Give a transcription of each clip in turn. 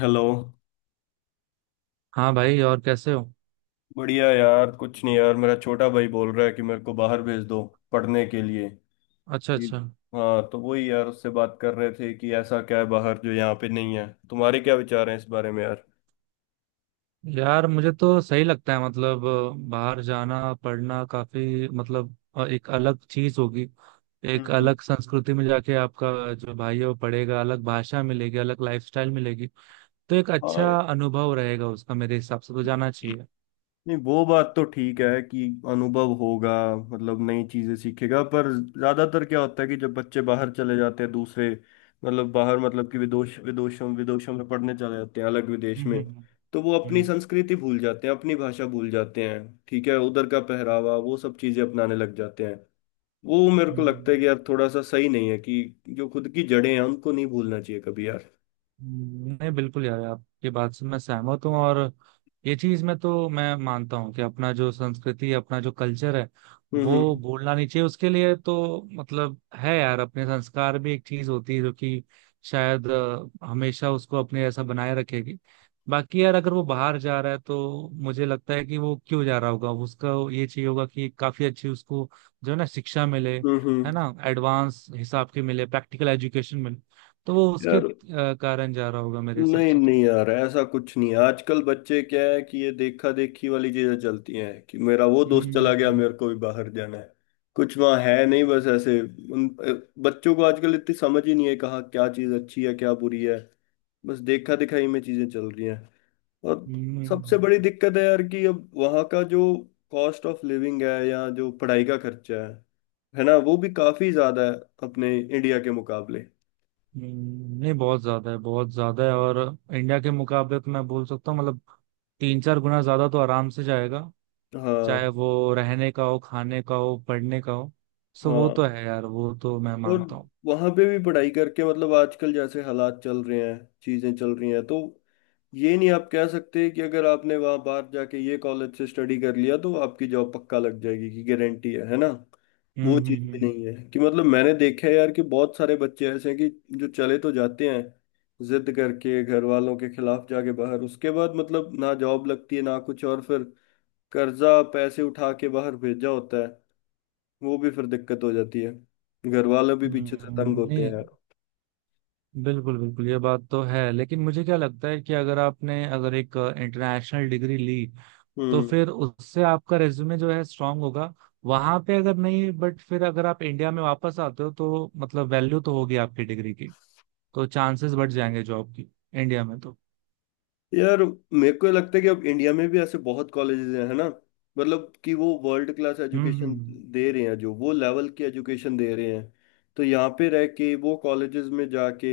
Hello. हाँ भाई, और कैसे हो? बढ़िया यार, कुछ नहीं यार, मेरा छोटा भाई बोल रहा है कि मेरे को बाहर भेज दो पढ़ने के लिए। अच्छा कि- अच्छा। हाँ तो वही यार, उससे बात कर रहे थे कि ऐसा क्या है बाहर जो यहाँ पे नहीं है। तुम्हारे क्या विचार हैं इस बारे में यार? यार मुझे तो सही लगता है, मतलब बाहर जाना पढ़ना काफी मतलब एक अलग चीज होगी। हम्म एक हम्म। अलग संस्कृति में जाके आपका जो भाई है वो पढ़ेगा, अलग भाषा मिलेगी, अलग लाइफस्टाइल मिलेगी। तो एक हाँ अच्छा यार। अनुभव रहेगा उसका, मेरे हिसाब से तो जाना चाहिए। नहीं, वो बात तो ठीक है कि अनुभव होगा, मतलब नई चीजें सीखेगा। पर ज्यादातर क्या होता है कि जब बच्चे बाहर चले जाते हैं दूसरे, मतलब बाहर मतलब कि विदेश विदेशों विदेशों में पढ़ने चले जाते हैं अलग विदेश में, हम्म। तो वो अपनी हम्म संस्कृति भूल जाते हैं, अपनी भाषा भूल जाते हैं। ठीक है, उधर का पहरावा वो सब चीजें अपनाने लग जाते हैं। वो मेरे को हम्म। लगता है हम्म। कि यार थोड़ा सा सही नहीं है, कि जो खुद की जड़ें हैं उनको नहीं भूलना चाहिए कभी यार। नहीं बिल्कुल यार, आपकी बात से मैं सहमत हूँ। और ये चीज में तो मैं मानता हूँ कि अपना जो संस्कृति अपना जो कल्चर है हम्म, वो हम्म, भूलना नहीं चाहिए। उसके लिए तो मतलब है यार, अपने संस्कार भी एक चीज होती है जो कि शायद हमेशा उसको अपने ऐसा बनाए रखेगी। बाकी यार, अगर वो बाहर जा रहा है तो मुझे लगता है कि वो क्यों जा रहा होगा, उसका ये चाहिए होगा कि काफी अच्छी उसको जो है ना शिक्षा मिले, हम्म, हम्म, है ना, एडवांस हिसाब की मिले, प्रैक्टिकल एजुकेशन मिले। तो वो उसके यार। कारण जा रहा होगा, मेरे हिसाब नहीं से तो। नहीं यार, ऐसा कुछ नहीं है। आजकल बच्चे क्या है कि ये देखा देखी वाली चीजें चलती हैं, कि मेरा वो दोस्त चला गया हम्म मेरे को भी बाहर जाना है। कुछ वहाँ है नहीं, बस ऐसे। उन बच्चों को आजकल इतनी समझ ही नहीं है कहाँ क्या चीज अच्छी है क्या बुरी है, बस देखा दिखाई में चीजें चल रही हैं। और सबसे हम्म। बड़ी दिक्कत है यार कि अब वहाँ का जो कॉस्ट ऑफ लिविंग है या जो पढ़ाई का खर्चा है ना, वो भी काफी ज्यादा है अपने इंडिया के मुकाबले। हम्म। नहीं बहुत ज्यादा है, बहुत ज्यादा है। और इंडिया के मुकाबले तो मैं बोल सकता हूँ मतलब तीन चार गुना ज्यादा तो आराम से जाएगा, हाँ चाहे वो रहने का हो, खाने का हो, पढ़ने का हो। सो वो हाँ। तो है यार, वो तो मैं और मानता हूँ। वहां पे भी पढ़ाई करके मतलब आजकल जैसे हालात चल रहे हैं चीजें चल रही हैं, तो ये नहीं आप कह सकते कि अगर आपने वहां बाहर जाके ये कॉलेज से स्टडी कर लिया तो आपकी जॉब पक्का लग जाएगी, कि गारंटी है ना। हम्म वो चीज भी हम्म नहीं है, कि मतलब मैंने देखा है यार कि बहुत सारे बच्चे ऐसे हैं कि जो चले तो जाते हैं जिद करके घर वालों के खिलाफ जाके बाहर, उसके बाद मतलब ना जॉब लगती है ना कुछ, और फिर कर्जा पैसे उठा के बाहर भेजा होता है, वो भी फिर दिक्कत हो जाती है। घर वाले भी हम्म। पीछे से तंग हम्म। होते हैं नहीं यार। बिल्कुल बिल्कुल, ये बात तो है। लेकिन मुझे क्या लगता है कि अगर आपने अगर एक इंटरनेशनल डिग्री ली तो हम्म फिर उससे आपका रेज्यूमे जो है स्ट्रांग होगा। वहां पे अगर नहीं, बट फिर अगर आप इंडिया में वापस आते हो तो मतलब वैल्यू तो होगी आपकी डिग्री की। तो चांसेस बढ़ जाएंगे जॉब की इंडिया में तो। यार, मेरे को ये लगता है कि अब इंडिया में भी ऐसे बहुत कॉलेजेस हैं, है ना, मतलब कि वो world class hmm education hmm दे रहे हैं, जो वो लेवल की एजुकेशन दे रहे हैं। तो यहाँ पे रह के वो कॉलेजेस में जाके,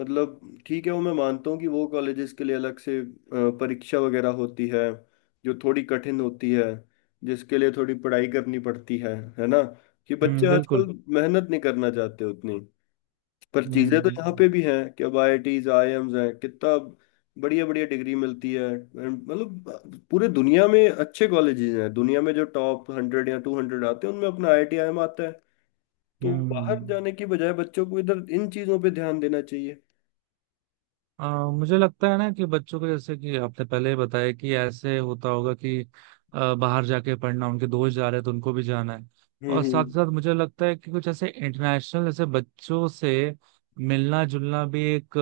मतलब ठीक है, वो मैं मानता हूँ कि वो कॉलेजेस के लिए अलग से परीक्षा वगैरह होती है, जो थोड़ी कठिन होती है, जिसके लिए थोड़ी पढ़ाई करनी पड़ती है ना। कि बच्चे हम्म। आजकल बिल्कुल। मेहनत नहीं करना चाहते उतनी। पर चीजें तो यहाँ हम्म पे भी हैं कि अब आईआईटीज आईआईएम्स हैं, कितना बढ़िया बढ़िया डिग्री मिलती है। And मतलब पूरे दुनिया में अच्छे कॉलेजेस हैं, दुनिया में जो टॉप 100 या 200 आते हैं उनमें अपना आईआईटी आईआईएम आता है। तो हम्म बाहर हम्म। जाने की बजाय बच्चों को इधर इन चीजों पे ध्यान देना चाहिए। मुझे लगता है ना कि बच्चों को, जैसे कि आपने पहले ही बताया कि ऐसे होता होगा कि बाहर जाके पढ़ना, उनके दोस्त जा रहे हैं तो उनको भी जाना है। और हम्म, साथ साथ मुझे लगता है कि कुछ ऐसे इंटरनेशनल ऐसे बच्चों से मिलना जुलना भी एक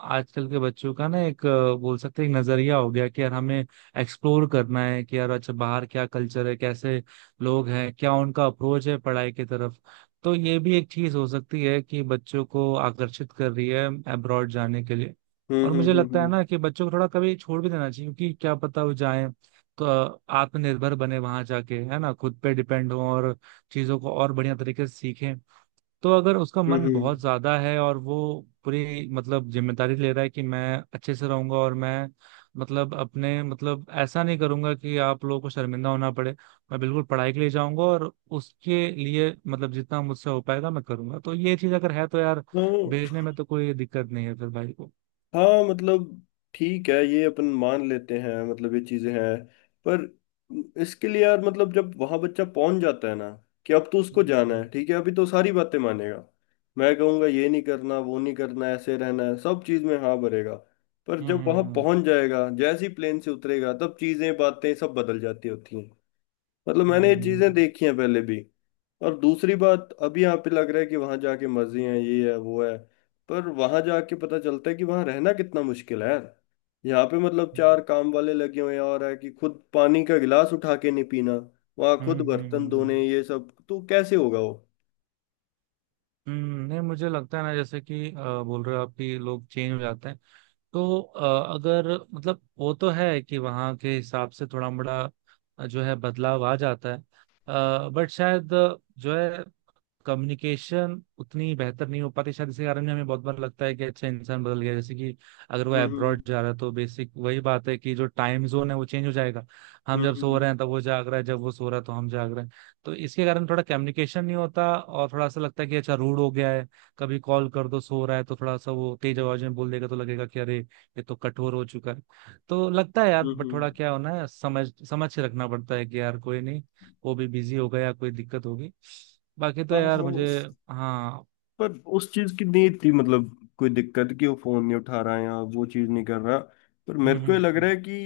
आजकल के बच्चों का ना एक, बोल सकते हैं एक नजरिया हो गया कि यार हमें एक्सप्लोर करना है कि यार अच्छा बाहर क्या कल्चर है, कैसे लोग हैं, क्या उनका अप्रोच है पढ़ाई की तरफ। तो ये भी एक चीज हो सकती है कि बच्चों को आकर्षित कर रही है अब्रॉड जाने के लिए। हम्म, और मुझे हम्म, लगता है हम्म, ना कि बच्चों को थोड़ा कभी छोड़ भी देना चाहिए, क्योंकि क्या पता वो जाए तो आत्मनिर्भर बने वहां जाके, है ना, खुद पे डिपेंड हो और चीजों को और बढ़िया तरीके से सीखें। तो अगर उसका हम्म, मन हम्म, बहुत ज्यादा है और वो पूरी मतलब जिम्मेदारी ले रहा है कि मैं अच्छे से रहूंगा और मैं मतलब अपने मतलब ऐसा नहीं करूंगा कि आप लोगों को शर्मिंदा होना पड़े, मैं बिल्कुल पढ़ाई के लिए जाऊंगा और उसके लिए मतलब जितना मुझसे हो पाएगा मैं करूंगा, तो ये चीज अगर है तो यार हम्म, हम्म। भेजने में तो कोई दिक्कत नहीं है फिर भाई को। हाँ मतलब ठीक है, ये अपन मान लेते हैं, मतलब ये चीजें हैं। पर इसके लिए यार, मतलब जब वहां बच्चा पहुंच जाता है ना, कि अब तो उसको जाना हम्म। है ठीक है, अभी तो सारी बातें मानेगा। मैं कहूँगा ये नहीं करना वो नहीं करना ऐसे रहना है, सब चीज में हाँ भरेगा। पर हम्म जब वहां हम्म पहुंच जाएगा, जैसे ही प्लेन से उतरेगा, तब चीजें बातें सब बदल जाती होती हैं, मतलब मैंने ये चीजें हम्म देखी हैं पहले भी। और दूसरी बात, अभी यहाँ पे लग रहा है कि वहां जाके मजे हैं, ये है वो है, पर वहां जाके पता चलता है कि वहां रहना कितना मुश्किल है यार। यहाँ पे मतलब चार काम वाले लगे हुए हैं और है कि खुद पानी का गिलास उठा के नहीं पीना, वहां हम्म। खुद हम्म हम्म बर्तन धोने हम्म। ये सब तो कैसे होगा वो। हम्म। नहीं मुझे लगता है ना, जैसे कि बोल रहे हो आप कि लोग चेंज हो जाते हैं तो अगर मतलब वो तो है कि वहाँ के हिसाब से थोड़ा बड़ा जो है बदलाव आ जाता है। बट शायद जो है कम्युनिकेशन उतनी बेहतर नहीं हो पाती, शायद इसी कारण हमें बहुत बार लगता है कि अच्छा इंसान बदल गया। जैसे कि अगर वो हम्म, हम्म, अब्रॉड जा रहा है तो बेसिक वही बात है कि जो टाइम जोन है वो चेंज हो जाएगा। हम जब सो हम्म, रहे हैं तब वो जाग रहा है, जब वो सो रहा है तो हम जाग रहे हैं। तो इसके कारण थोड़ा कम्युनिकेशन नहीं होता और थोड़ा सा लगता है कि अच्छा रूड हो गया है। कभी कॉल कर दो सो रहा है तो थोड़ा सा वो तेज आवाज में बोल देगा तो लगेगा कि अरे ये तो कठोर हो चुका है। तो लगता है यार, हम्म, बट थोड़ा क्या होना है समझ समझ के रखना पड़ता है कि यार कोई नहीं, वो भी बिजी होगा या कोई दिक्कत होगी। बाकी तो हाँ यार हाँ। मुझे, हाँ। पर उस चीज की नहीं थी मतलब कोई दिक्कत, कि वो फोन नहीं उठा रहा है या वो चीज नहीं कर रहा। पर मेरे हम्म को ये लग हम्म रहा है कि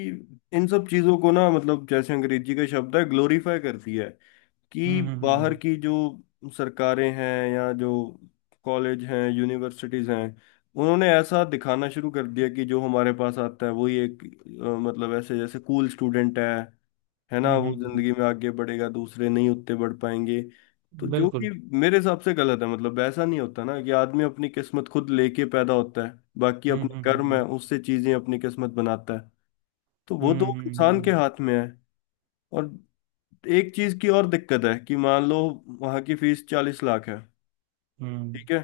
इन सब चीजों को ना, मतलब जैसे अंग्रेजी का शब्द है, ग्लोरीफाई करती है। कि हम्म। बाहर की जो सरकारें हैं या जो कॉलेज हैं यूनिवर्सिटीज हैं, उन्होंने ऐसा दिखाना शुरू कर दिया कि जो हमारे पास आता है वही एक मतलब ऐसे जैसे कूल स्टूडेंट है ना, हम्म। वो हम्म हम्म। जिंदगी में आगे बढ़ेगा, दूसरे नहीं उतने बढ़ पाएंगे। तो जो बिल्कुल। कि मेरे हिसाब से गलत है, मतलब ऐसा नहीं होता ना कि आदमी अपनी किस्मत खुद लेके पैदा होता है। बाकी हम्म अपने हम्म कर्म है, हम्म उससे चीजें अपनी किस्मत बनाता है, तो वो तो इंसान के हम्म। हाथ में है। और एक चीज की और दिक्कत है कि मान लो वहां की फीस 40 लाख है। हम्म। ठीक है,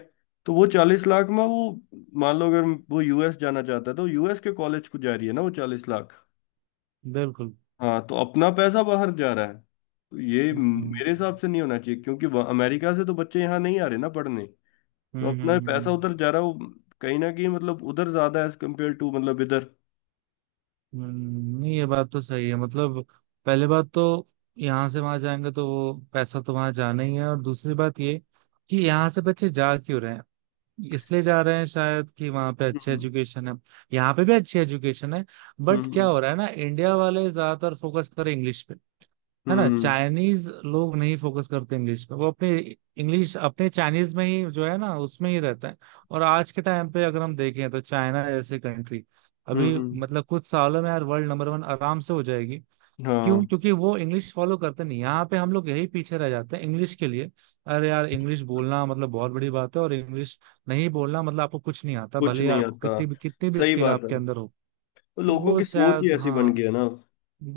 तो वो 40 लाख में वो, मान लो अगर वो यूएस जाना चाहता है तो यूएस के कॉलेज को जा रही है ना वो 40 लाख। बिल्कुल। हाँ, तो अपना पैसा बाहर जा रहा है। तो ये मेरे हम्म हिसाब से नहीं होना चाहिए क्योंकि अमेरिका से तो बच्चे यहाँ नहीं आ रहे ना पढ़ने। तो हम्म अपना हम्म पैसा हम्म। उधर जा रहा है वो, कहीं ना कहीं मतलब उधर ज्यादा है एज कम्पेयर टू मतलब इधर। हम्म। नहीं ये बात तो सही है, मतलब पहले बात तो यहाँ से वहां जाएंगे तो वो पैसा तो वहां जाना ही है। और दूसरी बात ये कि यहाँ से बच्चे जा क्यों रहे हैं? इसलिए जा रहे हैं शायद कि वहां पे अच्छे हम्म, एजुकेशन है। यहाँ पे भी अच्छी एजुकेशन है, हम्म, बट क्या हम्म, हो रहा है ना, इंडिया वाले ज्यादातर फोकस कर रहे हैं इंग्लिश पे। है ना, हम्म, चाइनीज लोग नहीं फोकस करते इंग्लिश पे, वो अपने इंग्लिश अपने चाइनीज में ही जो है ना उसमें ही रहता है। और आज के टाइम पे अगर हम देखें तो चाइना जैसे कंट्री हम्म, अभी हम्म। मतलब कुछ सालों में यार वर्ल्ड नंबर वन आराम से हो जाएगी। क्यों? हाँ क्योंकि वो इंग्लिश फॉलो करते नहीं। यहाँ पे हम लोग यही पीछे रह जाते हैं इंग्लिश के लिए। अरे यार इंग्लिश बोलना मतलब बहुत बड़ी बात है, और इंग्लिश नहीं बोलना मतलब आपको कुछ नहीं आता, कुछ भले ही नहीं आपको आता, कितनी भी सही स्किल बात है। आपके अंदर हो। तो तो लोगों वो की सोच ही शायद, ऐसी बन गई हाँ है ना।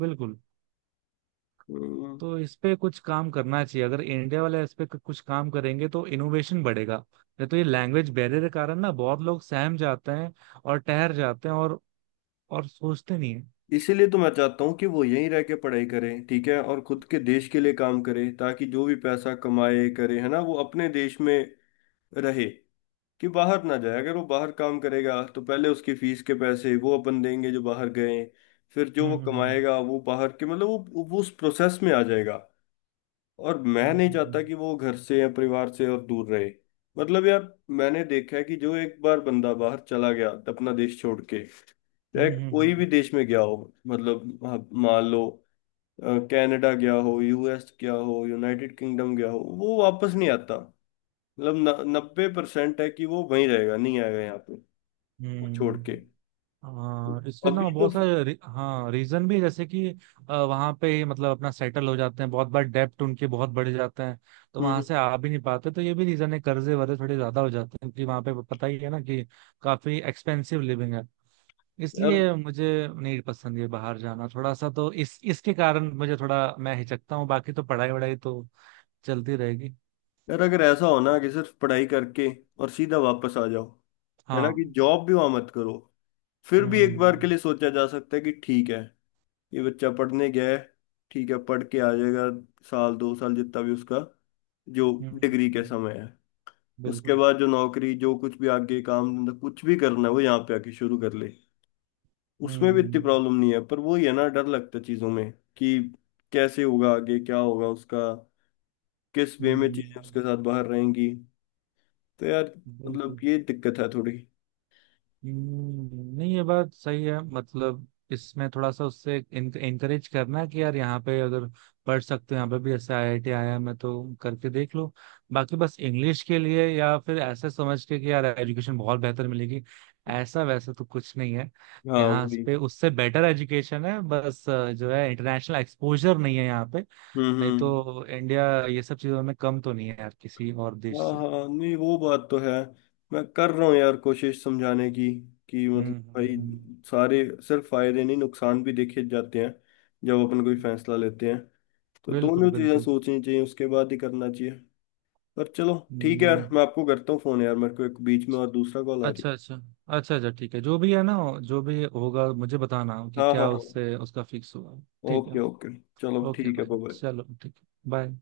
बिल्कुल। हम्म। तो इस पे कुछ काम करना चाहिए, अगर इंडिया वाले इस पे कुछ काम करेंगे तो इनोवेशन बढ़ेगा। नहीं तो ये लैंग्वेज बैरियर के कारण ना बहुत लोग सहम जाते हैं और ठहर जाते हैं और सोचते नहीं है। इसीलिए तो मैं चाहता हूँ कि वो यहीं रह के पढ़ाई करें, ठीक है, और खुद के देश के लिए काम करे, ताकि जो भी पैसा कमाए करे, है ना, वो अपने देश में रहे। कि बाहर ना जाए। अगर वो बाहर काम करेगा तो पहले उसकी फीस के पैसे वो अपन देंगे जो बाहर गए, फिर जो वो हम्म कमाएगा वो बाहर के मतलब वो उस प्रोसेस में आ जाएगा। और मैं हम्म नहीं हम्म चाहता कि वो घर से या परिवार से और दूर रहे, मतलब यार, मैंने देखा है कि जो एक बार बंदा बाहर चला गया अपना देश छोड़ के, चाहे कोई भी हम्म। देश में गया हो, मतलब आप मान लो अ, कनाडा गया हो, यूएस गया हो, यूनाइटेड किंगडम गया हो, वो वापस नहीं आता। मतलब 90% है कि वो वहीं रहेगा, नहीं आएगा यहाँ, वो हम्म। छोड़ के। हम्म। हाँ इसके ना अभी तो बहुत सारे हाँ रीजन भी है, जैसे कि वहां पे मतलब अपना सेटल हो जाते हैं, बहुत बार डेप्ट उनके बहुत बढ़ जाते हैं तो वहां हम्म, से आ भी नहीं पाते। तो ये भी रीजन है, कर्जे वर्जे थोड़े ज्यादा हो जाते हैं, क्योंकि वहां पे पता ही है ना कि काफी एक्सपेंसिव लिविंग है। यार, इसलिए मुझे नहीं पसंद है बाहर जाना थोड़ा सा, तो इस इसके कारण मुझे थोड़ा मैं हिचकता हूँ, बाकी तो पढ़ाई वढ़ाई तो चलती रहेगी। अगर ऐसा हो ना कि सिर्फ पढ़ाई करके और सीधा वापस आ जाओ, है ना, कि हाँ। जॉब भी वहां मत करो, फिर भी एक बार के हम्म लिए सोचा जा सकता है कि ठीक है, ये बच्चा पढ़ने गया है, ठीक है पढ़ के आ जाएगा, साल दो साल जितना भी उसका जो हम्म। डिग्री का समय है, उसके बिल्कुल। बाद जो नौकरी जो कुछ भी आगे काम धंधा कुछ भी करना है वो यहाँ पे आके शुरू कर ले। उसमें भी इतनी हम्म प्रॉब्लम नहीं है, पर वही है ना, डर लगता है चीजों में कि कैसे होगा, आगे क्या होगा उसका, किस वे में चीजें उसके हम्म। साथ बाहर रहेंगी। तो यार मतलब बिल्कुल। ये दिक्कत है थोड़ी। हम्म। नहीं ये बात सही है, मतलब इसमें थोड़ा सा उससे इंकरेज करना कि यार यहाँ पे अगर पढ़ सकते हो, यहाँ पे भी ऐसे आईआईटी आया मैं तो, करके देख लो। बाकी बस इंग्लिश के लिए या फिर ऐसे समझ के कि यार एजुकेशन बहुत बेहतर मिलेगी, ऐसा वैसा तो कुछ नहीं है। हाँ यहाँ वही। पे उससे बेटर एजुकेशन है, बस जो है इंटरनेशनल एक्सपोजर नहीं है यहाँ पे। नहीं हम्म। तो इंडिया ये सब चीजों में कम तो नहीं है यार किसी और देश हाँ से। हाँ, नहीं वो बात तो है। मैं कर रहा हूँ यार कोशिश समझाने की, कि मतलब हम्म। भाई सारे, सिर्फ फायदे नहीं नुकसान भी देखे जाते हैं, जब अपन कोई फैसला लेते हैं, तो बिल्कुल दोनों चीजें बिल्कुल। सोचनी चाहिए उसके बाद ही करना चाहिए। पर चलो ठीक है यार, हम्म। मैं आपको करता हूँ फोन यार, मेरे को एक बीच में और दूसरा कॉल आ रही अच्छा है। अच्छा। अच्छा अच्छा ठीक है। जो भी है ना, जो भी होगा मुझे बताना कि हाँ हाँ क्या हाँ। उससे उसका फिक्स हुआ। ठीक ओके है। ओके। चलो ओके ठीक है, भाई, बाय। चलो ठीक है, बाय।